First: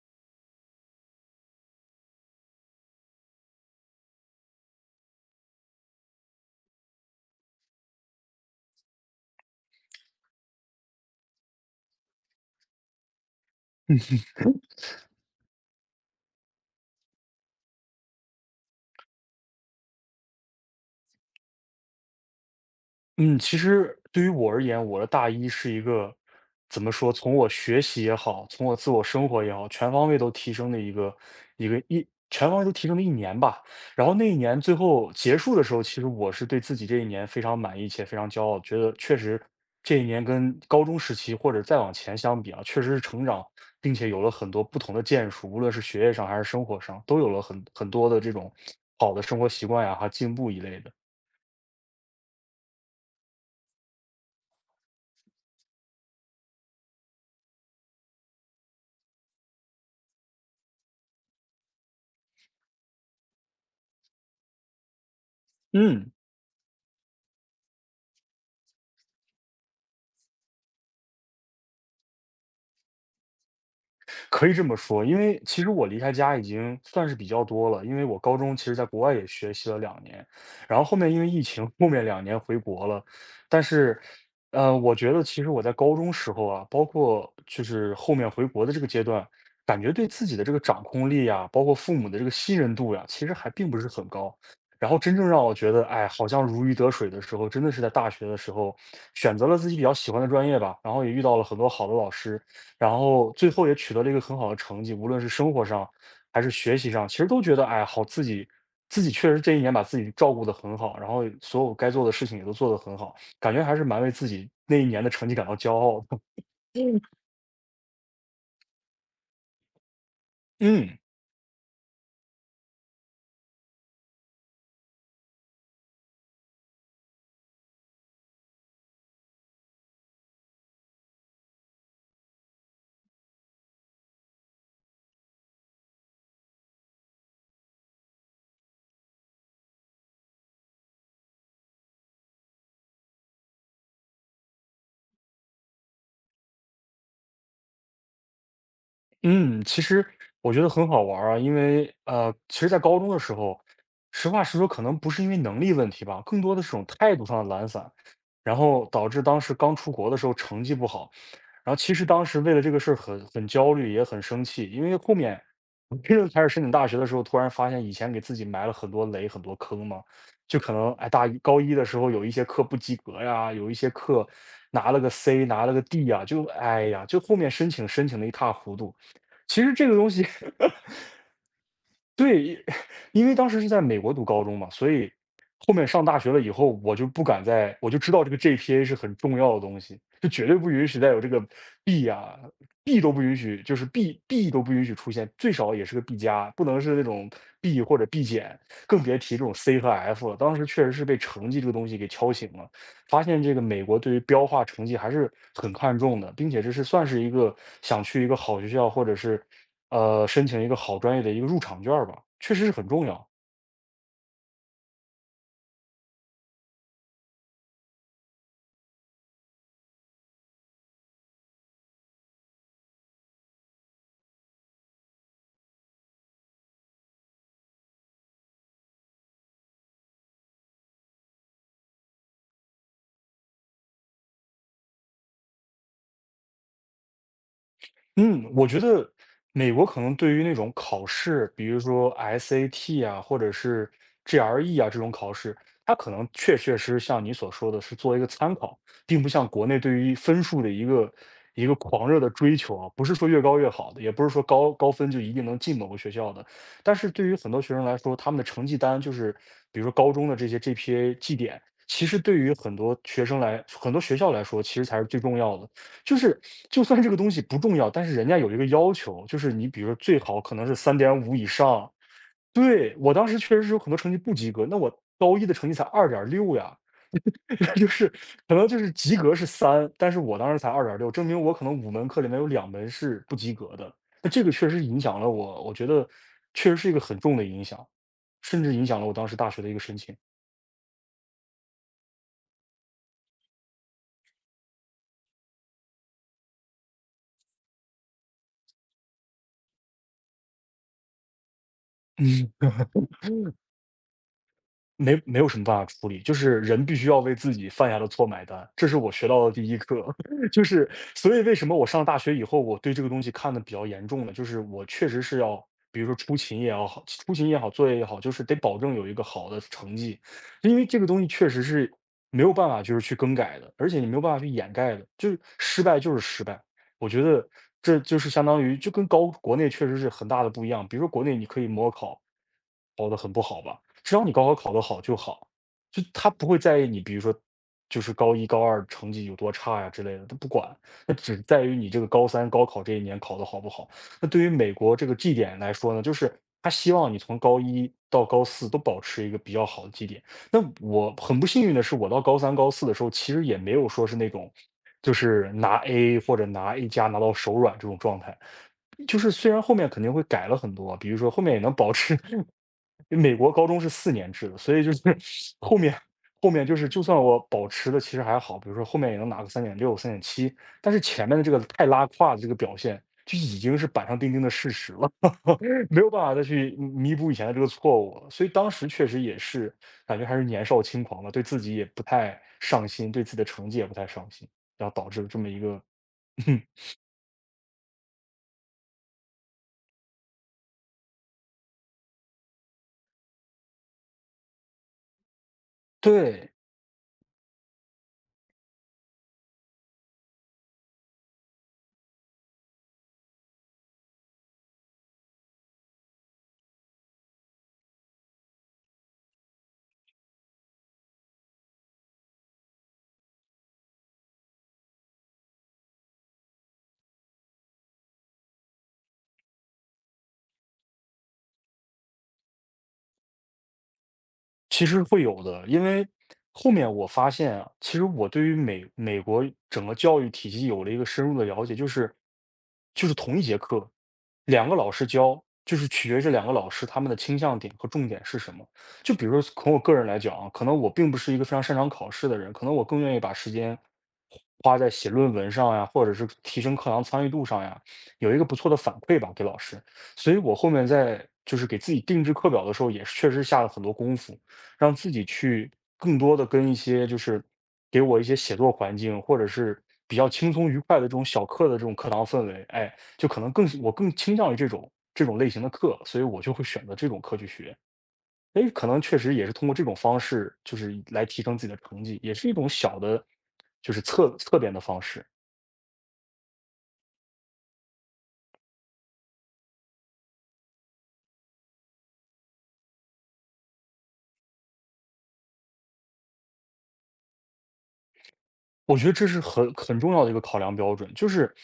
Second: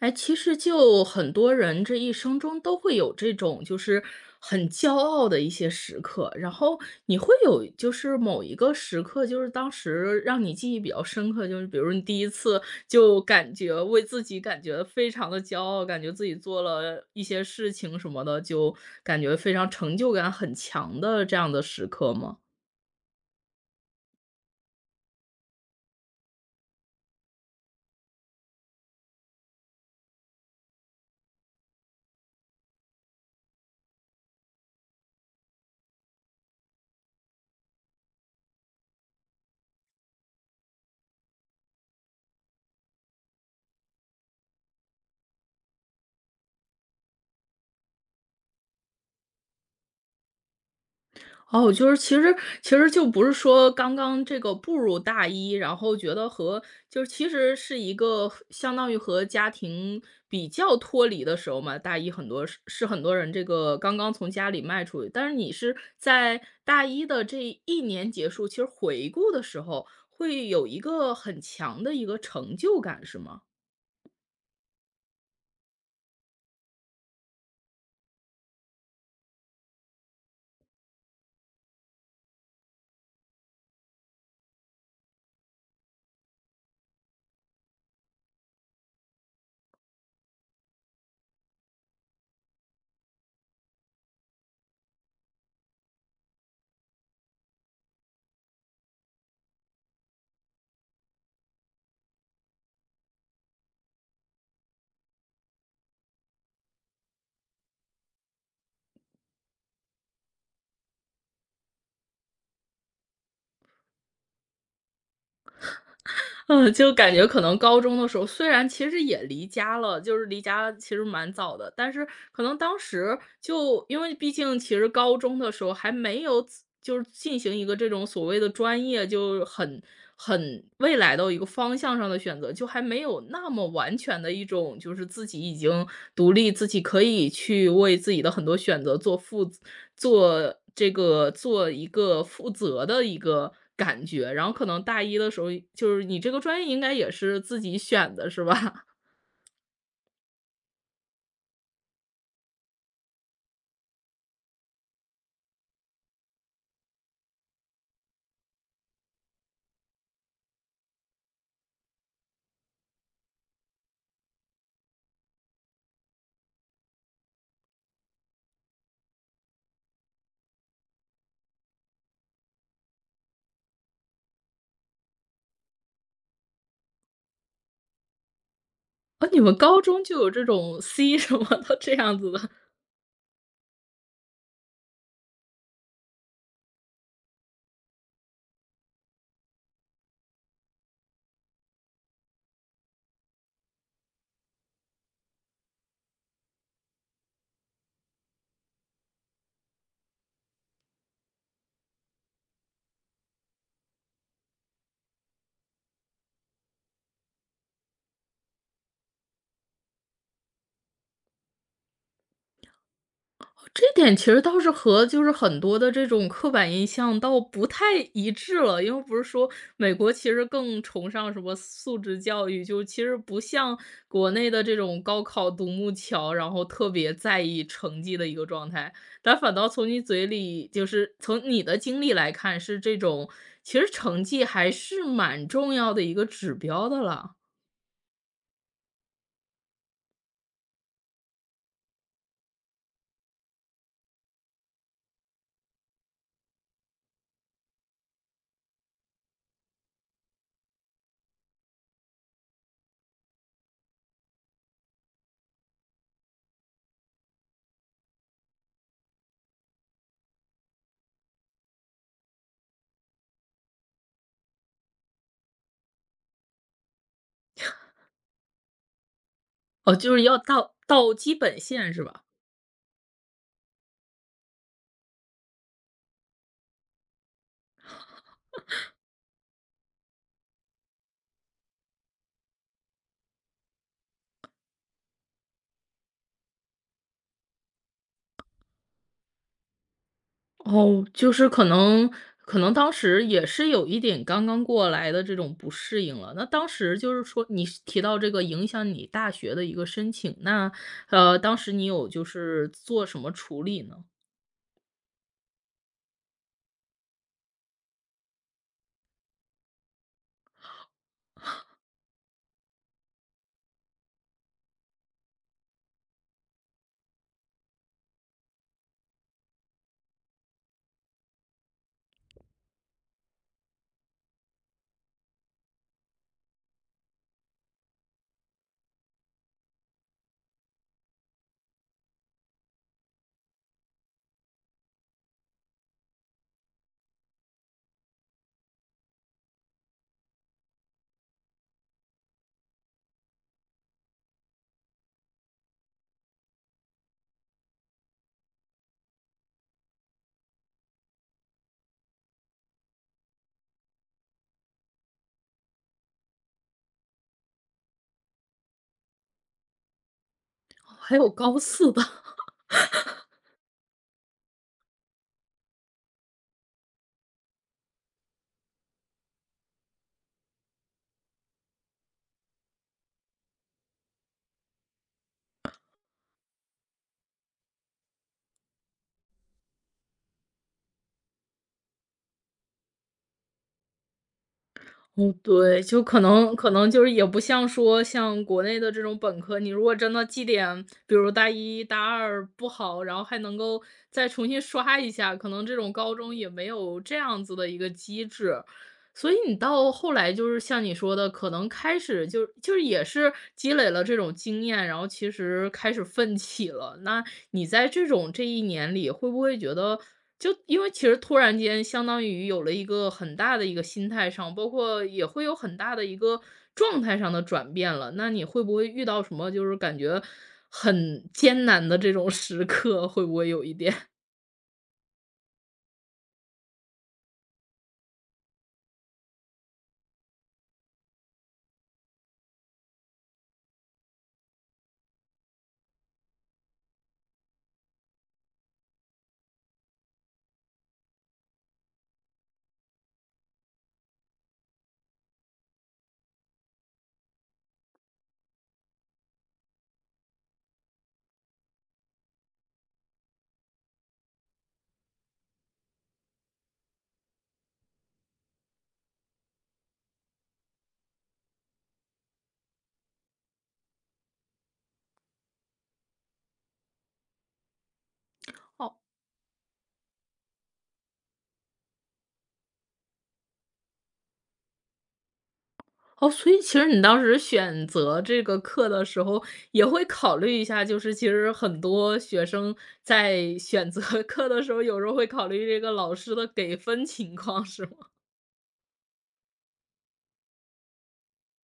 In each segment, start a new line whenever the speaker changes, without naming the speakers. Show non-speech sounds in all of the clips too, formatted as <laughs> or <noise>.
哎，其实就很多人这一生中都会有这种就是很骄傲的一些时刻。然后你会有就是某一个时刻，就是当时让你记忆比较深刻。就是比如你第一次就感觉为自己感觉非常的骄傲，感觉自己做了一些事情什么的，就感觉非常成就感很强的这样的时刻吗？
嗯，其实对于我而言，我的大一是一个怎么说，从我学习也好，从我自我生活也好，全方位都提升的一个一个一全方位都提升了一年吧。然后那一年最后结束的时候，其实我是对自己这一年非常满意且非常骄傲，觉得确实这一年跟高中时期或者再往前相比啊，确实是成长，并且有了很多不同的建树，无论是学业上还是生活上，都有了很多的这种好的生活习惯呀、和进步一类的。
哦，就是其实就不是说刚刚这个步入大一，然后觉得和就是其实是一个相当于和家庭比较脱离的时候嘛。大一很多是很多人这个刚刚从家里迈出去，但是你是
嗯。
在大一的这一年结束，其实回顾的时候会有一个很强的一个成就感，是吗？
可以这么说，因为其实我离开家已经算是比较多了，因为我高中其实在国外也学习了两年，然后后面因为疫情，后面两年回国了。但是，我觉得其实我在高中时候啊，包括就是后面回国的这个阶段，感觉对自己的这个掌控力呀，包括父母的这个信任度呀，其实还并不是很高。然后真正让我觉得，哎，好像如鱼得水的时候，真的是在大学的时候，选择了自己比较喜欢的专业吧，然后也遇到了很多好的老师，然后最后也取得了一个很好的成绩，无论是生活上还是学习上，其实都觉得哎，好自己确实这一年把自己照顾得很好，然后所有该做的事情也都做得很好，感觉还是蛮为自己那一年的成绩感到骄傲的。
嗯，就
<laughs>
感觉可能高中的时候，虽然其实也离家了，就是离家其
嗯。
实蛮早的，但是可能当时就因为毕竟其实高中的时候还没有就是进行一个这种所谓的专业，就很未来的一个方向上的选择，就还没有那么完全的一种就是自己已经独立，自己可以去为自己的很多选择做负做这个做一个负责的一个感觉。然后可能大一的时候，就是你这个专业应该也是自己选的是吧？<laughs>
嗯，其实我觉得很好玩儿啊。因为其实，在高中的时候，实话实说，可能不是因为能力问题吧，更多的是种态度上的懒散，然后导致当时刚出国的时候成绩不好，然后其实当时为了这个事儿很焦虑，也很生气。因为后面我 <laughs> 真正开始申请大学的时候，突然发现以前给自己埋了很多雷、很多坑嘛，就可能哎，大一高一的时候有一些课不及格呀，有一些课拿了个 C，拿了个 D 呀，就哎呀，就后面申请申请的一塌糊涂。
啊，你们
其实
高
这个
中
东
就
西。
有这
<laughs>
种 C 什么的这样子的。
对，因为当时是在美国读高中嘛，所以后面上大学了以后，我就不敢再，我就知道这个 GPA 是很重要的东西，就绝对不允许再有这个 B 啊，B 都不允许，就是 B 都不允许出现，最少也是个 B 加，不能是那种 B 或者 B 减，更别提这种 C 和 F 了。当时确实是被成绩这个东西给敲醒了。发现这个美国对于标化成绩还是很看重的，并且这是算是一个想去一个好学校，或者是申请一个好专业的一个入场券儿吧，确实是很重要。
这点其实倒是和就是很多的这种刻板印象倒不太一致了，因为不是说美国其实更崇尚什么素质教育，就其实不像国内的这种高考独木桥，然后特别在意成绩的一个状态。但反倒从你嘴里，就是从你的经历来看，是这种其实成绩还是蛮重要的一个指标的了。
嗯，我觉得美国可能对于那种考试，比如说 SAT 啊，或者是 GRE 啊这种考试，它可能确确实实像你所说的是做一个参考，并不像国内对于分数的一个狂热的追求啊，不是说越高越好的，也不是说高分就一定能进某个学校的。但是对于很多学生来说，他们的成绩单就是，比如说高中的这些 GPA 绩点，其实对于很多学校来说，其实才是最重要的。就是就算这个东西不重要，但是人家有一个要求，就是你比如说
哦，就
最
是要
好可能是
到
三
到
点五
基
以
本
上。
线是吧？
对，我当时确实是有很多成绩不及格，那我高一的成绩才二点六呀。<laughs> 就是可能就是及格是三，但是我当时才二点六，证明我可能5门课里面有2门是不及格的。那这个确实影响了我，我觉得确实是一个很重的影响，甚至影响了我当时大学的一个申请。
哦，就是可能当时也是有一点刚刚过来的这种不适应了。那当时就是说你是提到这个影响你大学的一个申请，那，当时你有就
<laughs>
是做什么
嗯。
处
<laughs>
理呢？
没有什么办法处理，就是人必须要为自己犯下的错买单，这是我学到的第一课。<laughs> 就是所以为什么我上大学以后，我对这个东西看得比较严重呢？就是我确实是要，比如说出勤也要好，出勤也好，作业也好，就是得保证有一个好的成绩，因为这个东西确实是没有办法就是去更改的，而且你没有办法去掩盖的，就是失败就是失败。我觉得这就是相当于就跟国内确实是很大的不一样，比如说国内你可以模考考得很不好吧。只要你高考考得好就好，就他不会在意你，比如说就是高一高二成绩有多差呀之类的，他不管，那只在于你这个高三高考这一年考得好不好。那对于美国这个绩点来说呢，就是他希望你从高一到高四都保持一个比较好的绩点。那我很不幸运的是，我到高三高四的时候，其实也没有说是那种就是拿 A 或者拿 A 加拿到手软这种状态。就是虽然后面肯定会改了很多，比如
还
说
有
后面也
高
能
四
保
的。
持 <laughs> 美国高中是4年制的，所以就是 <laughs> 后面后面就是就算我保持的其实还好，比如说后面也能拿个3.6、3.7，但是前面的这个太拉胯的这个表现，就已经是板上钉钉的事实了，<laughs> 没有办法再去弥补以前的这个错误了。所以当时确实也是感觉还是年少轻狂吧，对自己也不太上心，对自己的成绩也不太上心，然后导致了
哦，
这么一个。
对，就可能可
<laughs>
能就是也不像说像国内的这种本科，你如果真的绩点，比如大一大二不好，然后还能够再重新刷一下，可能这种高中也
对。
没有这样子的一个机制。所以你到后来就是像你说的，可能开始就是也是积累了这种经验，然后其实开始奋起了。那你在这种这一年里，会不会觉得就因为其实突然间相当于有了一个很大的一个心态上，包括也会有很大的一个状态上的转变了。那你会不会遇到什么就是感觉很艰难的这种时刻？会不会有一点？
其实会有的，因为后面我发现啊，其实我对于美国整个教育体系有了一个深入的了解，就是同一节课，两个老师教，就是取决于这两个老师他们的倾向点和重点是什么。就比如说从我个人来讲啊，可能我并不是一个非常擅长考试的人，可能我更愿意把时间花在写论文上呀，或者是提升课堂参与度上呀，有一个不错的反馈吧给老师。所以我后面在就是给自己定制课表的时候，也是确实下了很多功夫。让自己去更多的跟一些就是给我一些写作环境，或者是比较轻松愉快的这种小课的这种课堂氛围，哎，就可能我更倾向于这种类型的课，所以我就会选择这种课去学。哎，可能
<laughs>
确实也是通过这种方式，就是来提升自己的成绩，也是一种小的，就是侧边的方式。
哦，所以其实你当时选择这个课的时候，也会考虑一下，就是其实很多学生在选择 <laughs> 课的时候，有时候会考虑这个老师的给分情况，是吗？
我觉得这是很重要的一个考量标准，就是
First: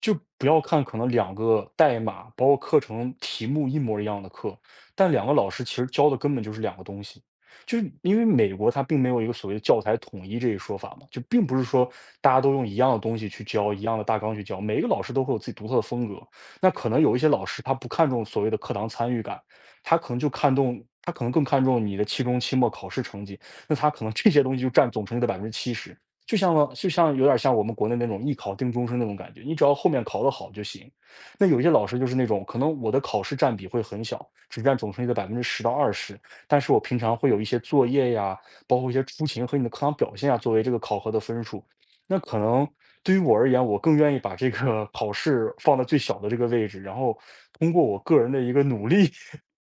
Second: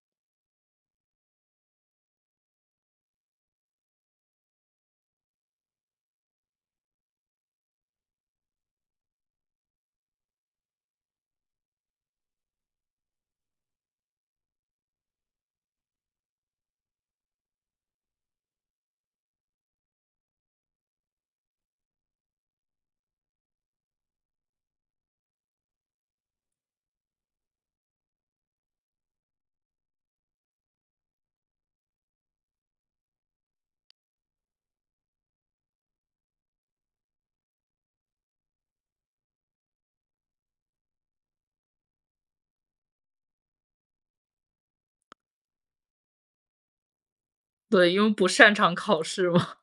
就不要看可能2个代码，包括课程题目一模一样的课，但两个老师其实教的根本就是2个东西。就是因为美国它并没有一个所谓的教材统一这一说法嘛，就并不是说大家都用一样的东西去教，一样的大纲去教，每一个老师都会有自己独特的风格。那可能有一些老师他不看重所谓的课堂参与感，他可能就看重，他可能更看重你的期中、期末考试成绩，那他可能这些东西就占总成绩的百分之七十。就像有点像我们国内那种"一考定终身"那种感觉，你只要后面考得好就行。那有些老师就是那种，可能我的考试占比会很小，只占总成绩的10%到20%，但是我平常会有一些作业呀，包括一些出勤和你的课堂表现啊，作为这个考核的分数。那可能对于我而言，我更愿意把这个考试放在最小的这个位置，然后
<laughs>
通过
对，
我
因为
个
不
人的一
擅
个
长
努
考
力
试嘛。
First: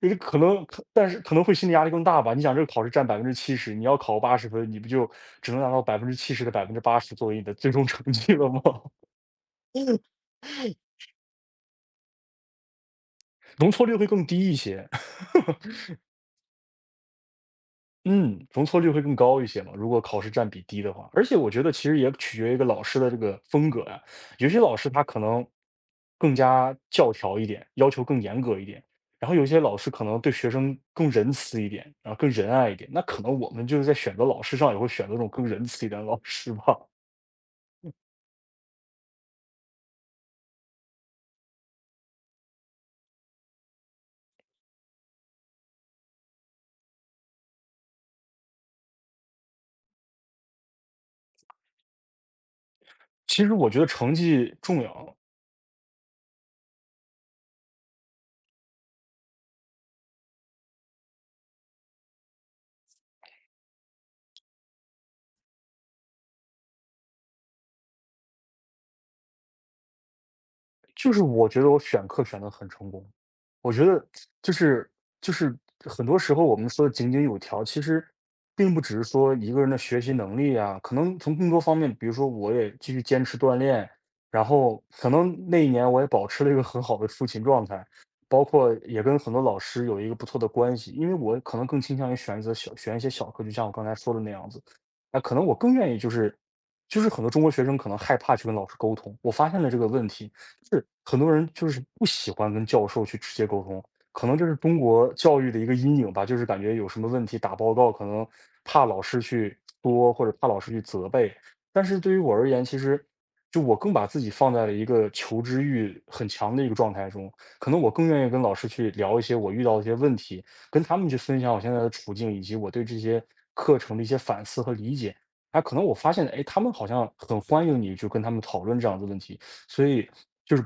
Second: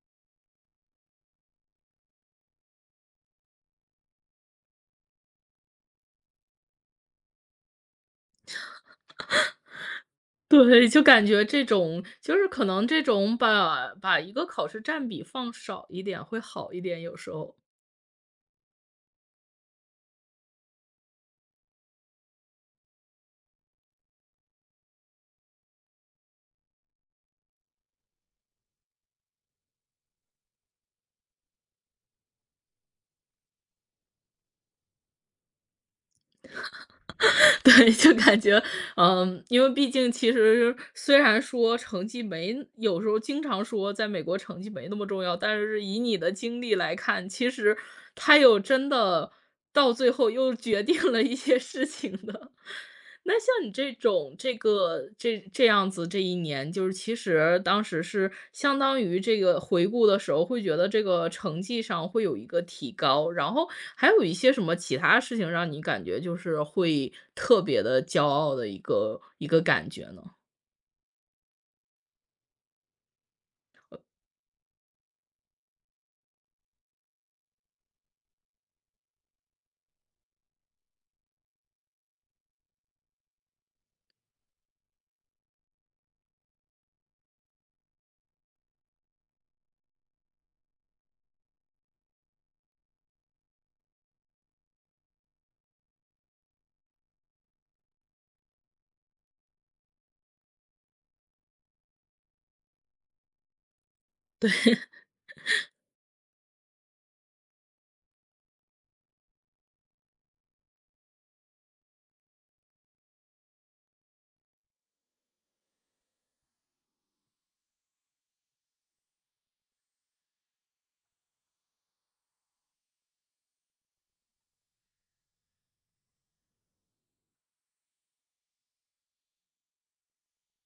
就是可能可但是可能会心理压力更大吧。你想这个考试占百分之七十，你要考80分，你不就只能拿到百分之七十的80%作为你的最终成绩了吗？<laughs>
<laughs> 对，就感觉这种就是可能这种
容错率
把
会
把
更
一个
低一
考试
些，
占比
<laughs>
放少一点会好一点，有时候。
嗯，容错率会更高一些嘛，如果考试占比低的话。而且我觉得其实也取决于一个老师的这个风格呀，有些老师他可能更加教条一点，要求更严格一点，然后有些老师可能对学生更仁慈一点，然后更仁爱一点，那可能我们就是在选择老师上也会选择这种更仁慈一点的老师吧。
<laughs> 对，就感觉，嗯，因为毕竟其实虽然说成绩没有时候经常说在美国成绩没那么重要，但是以你的经历来看，其实它有真的到最后又决定了一些事情的。<laughs> 那
其实
像
我
你
觉得
这
成
种
绩
这
重
个
要，
这样子，这一年就是其实当时是相当于这个回顾的时候，会觉得这个成绩上会有一个提高，然后还有一些什么其他事情让你感觉就是会特别的骄傲的一个感觉呢？
就是我觉得我选课选的很成功，我觉得就是就是很多时候我们说的井井有条，其实并不只是说一个人的学习能力啊，可能从更多方面，比如说我也继续坚持锻炼，然后可能那一年我也保持了一个很好的出勤状态，包括也跟很多老师有一个不错的关系，因为我可能更倾向于选择选一些小课，就像我刚才说的那样子，那可能我更愿意就是。就是很多中国学生可能害怕去跟老师沟通，我发现了这个问题，是，很多人就是不喜欢跟教授去直接沟通，可能这是中国教育的一个阴影吧，就是感觉有什么问题打报告，可能怕老师去多，或者怕老师去责备。但是对于我而言，其实就我更把自己放在了一个求知欲很强的一个状态中，可能我更愿意跟老师去聊一些我遇到的一些问题，跟他们去分享我现在的处境，以及我对这些课程的一些反思和理解。哎，可能我发现，哎，他们好像很欢迎你去跟他们讨论这样的问题，所以就是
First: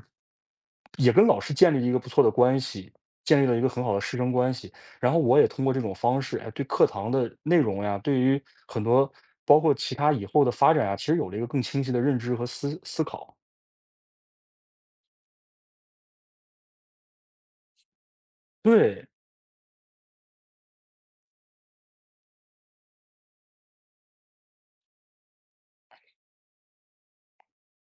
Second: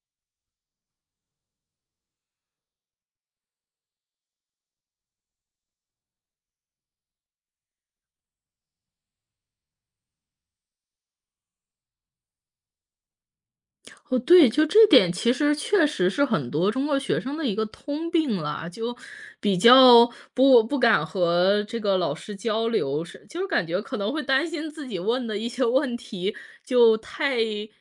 也跟老师建立一个不错的关系，建立了一个很好的师生关系。然后我也通过这种方式，哎，对课堂的内容呀，对于很多包括其他以后的发展呀，其实有了一个更清晰的认知和思考。
哦，对，就这点其实确实是很多中国学生的一个通病啦，就
对，
比较不敢和这个老师交流，是就是感觉可能会担心自己问的一些问题就太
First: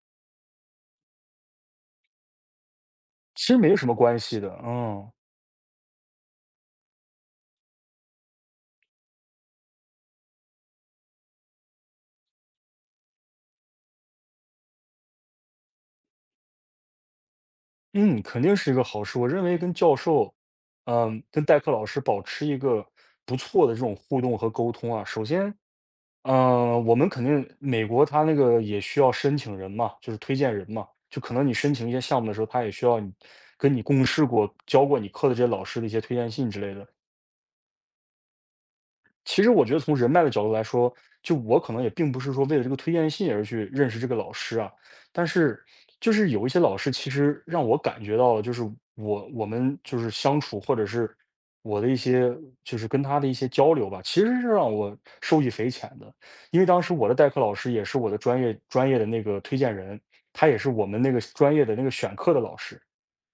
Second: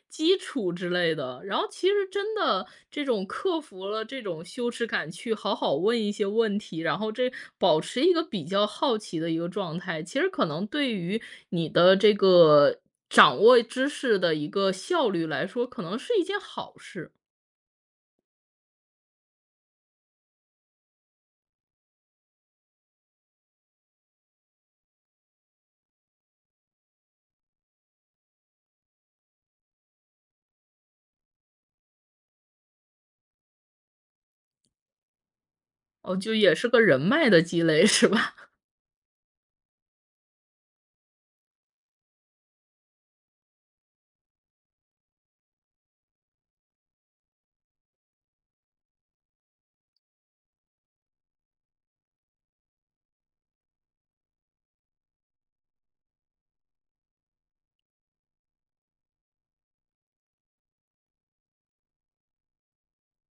基础之类的。然后其实真的这种
其实
克
没什
服
么
了
关
这
系
种
的，
羞耻感，
嗯
去好好问一些问题，然后保持一个比较好奇的一个状态，其实可能对于你的这个，掌握知识的一个效率来说，可能是一件好事。
嗯，肯定是一个好事。我认为跟教授，嗯，跟代课老师保持一个不错的这种互动和沟通啊，首先嗯我们肯定美国它那个也需要申请人嘛，就是推荐人嘛，就可能你申请一些项目的时候，他也需要你跟你共事过、教过你课的这些老师的一些推
哦，
荐
就
信
也
之
是
类
个
的。
人脉的积累，是吧？
其实我觉得从人脉的角度来说，就我可能也并不是说为了这个推荐信而去认识这个老师啊，但是就是有一些老师其实让我感觉到，就是我们就是相处或者是我的一些就是跟他的一些交流吧，其实是让我受益匪浅的。因为当时我的代课老师也是我的专业的那个推荐人，他也是我们那个专业的那个选课的老师。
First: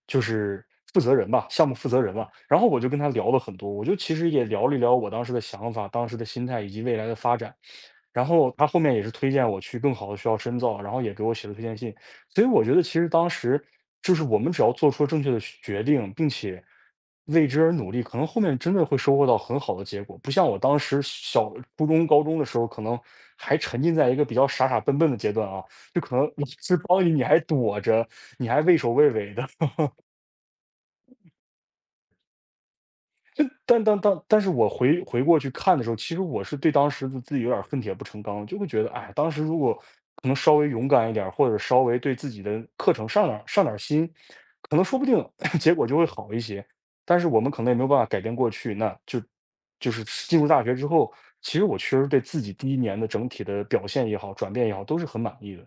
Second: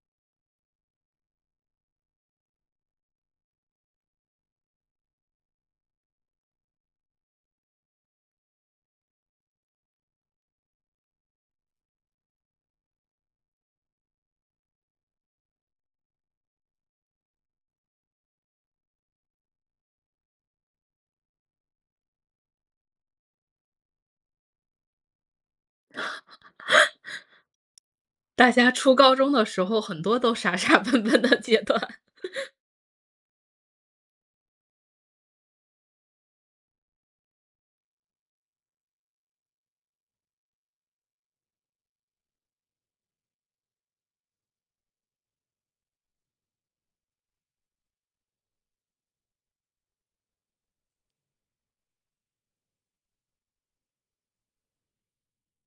就是负责人吧，项目负责人吧，然后我就跟他聊了很多，我就其实也聊了一聊我当时的想法、当时的心态以及未来的发展。然后他后面也是推荐我去更好的学校深造，然后也给我写了推荐信。所以我觉得其实当时就是我们只要做出正确的决定，并且为之而努力，可能后面真的会收获到很好的结果。不像我当时小、初中、高中的时候，可能还沉浸在一个比较傻傻笨笨的阶段啊，就可能老师帮你，你还躲着，
<laughs>
你
大
还
家
畏首
初
畏
高中
尾
的
的，
时候很多都傻傻 <laughs> 笨笨的阶段。
但是我回过去看的时候，其实我是对当时的自己有点儿恨铁不成钢，就会觉得，哎，当时如果可能稍微勇敢一点儿或者稍微对自己的课程上点儿心，可能说不定 <laughs> 结果就会好一些。但是我们可能也没有办法改变过去，那就就是进入大学之后，其实我确实对自己第一年的整体的表现也好，转变也好，都是很满意的。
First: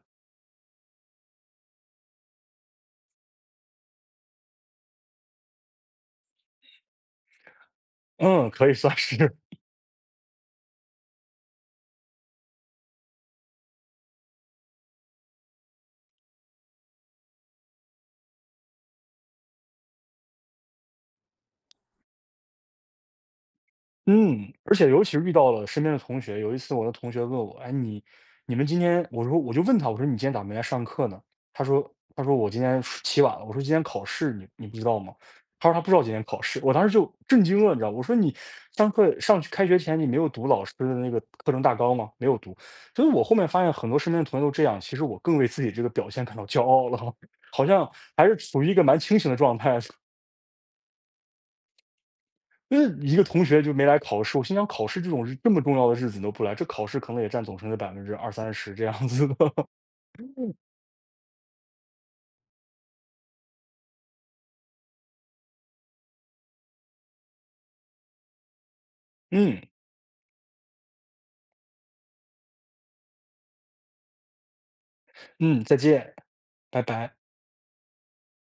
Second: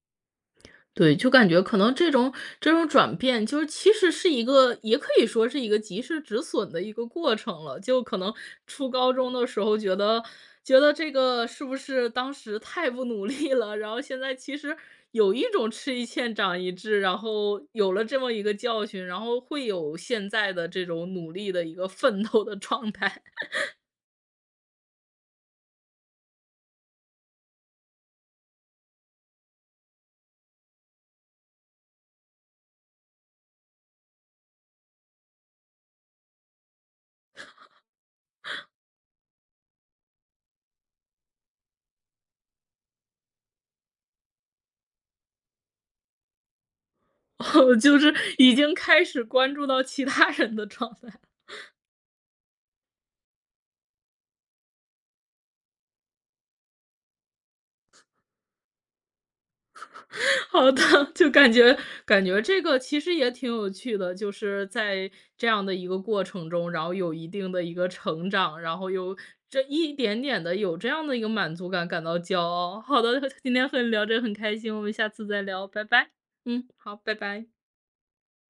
对，就感觉可能这种转变，就是其实是一个，也可以说是一个及时止损的一个过程了。就可能
嗯，可以
初
算
高中
是。
的时候觉得这个是不是当时太不努力了，然后现在其实有一种吃一堑长一智，然后有了这么一个教训，然后会有现在的这种努力的一个奋斗的状态。
嗯，而且尤其是遇到了身边的同学，有一次我的同学问我："哎，你们今天？"我说我就问他，我说："你今天咋没来上课呢？"他说："他说我今天睡起晚了。"我说："今天考试，你不知道吗？"他说："他不知道今天考试。"我当时就震惊了，你知道我说："你上课上去开学前，你没有读老师的那个课程大纲吗？没有读。"所以，我后面发现很多身边的同学都这样，其实我更为自己这个表现感到骄傲了，<laughs> 好
<laughs>
像
就是
还是
已
处于一
经
个蛮
开
清
始
醒的
关
状
注
态。
到其他人的状态。
嗯，一个同学就没来考试，我心想考试这种日这么重要的日子你都不来，这考试可能也占总成的20%到30%这样子的。<laughs>
好的，就感觉这个其实也挺有趣的，就是在这样的一个过程中，然后有一定的一个成长，然后有
嗯，
这一点点的有这样的一个满足感，感到骄傲。好的，今天和你聊着很开心，我们下次再
嗯，
聊，
再
拜拜。
见，
嗯，
拜
好，拜
拜。
拜。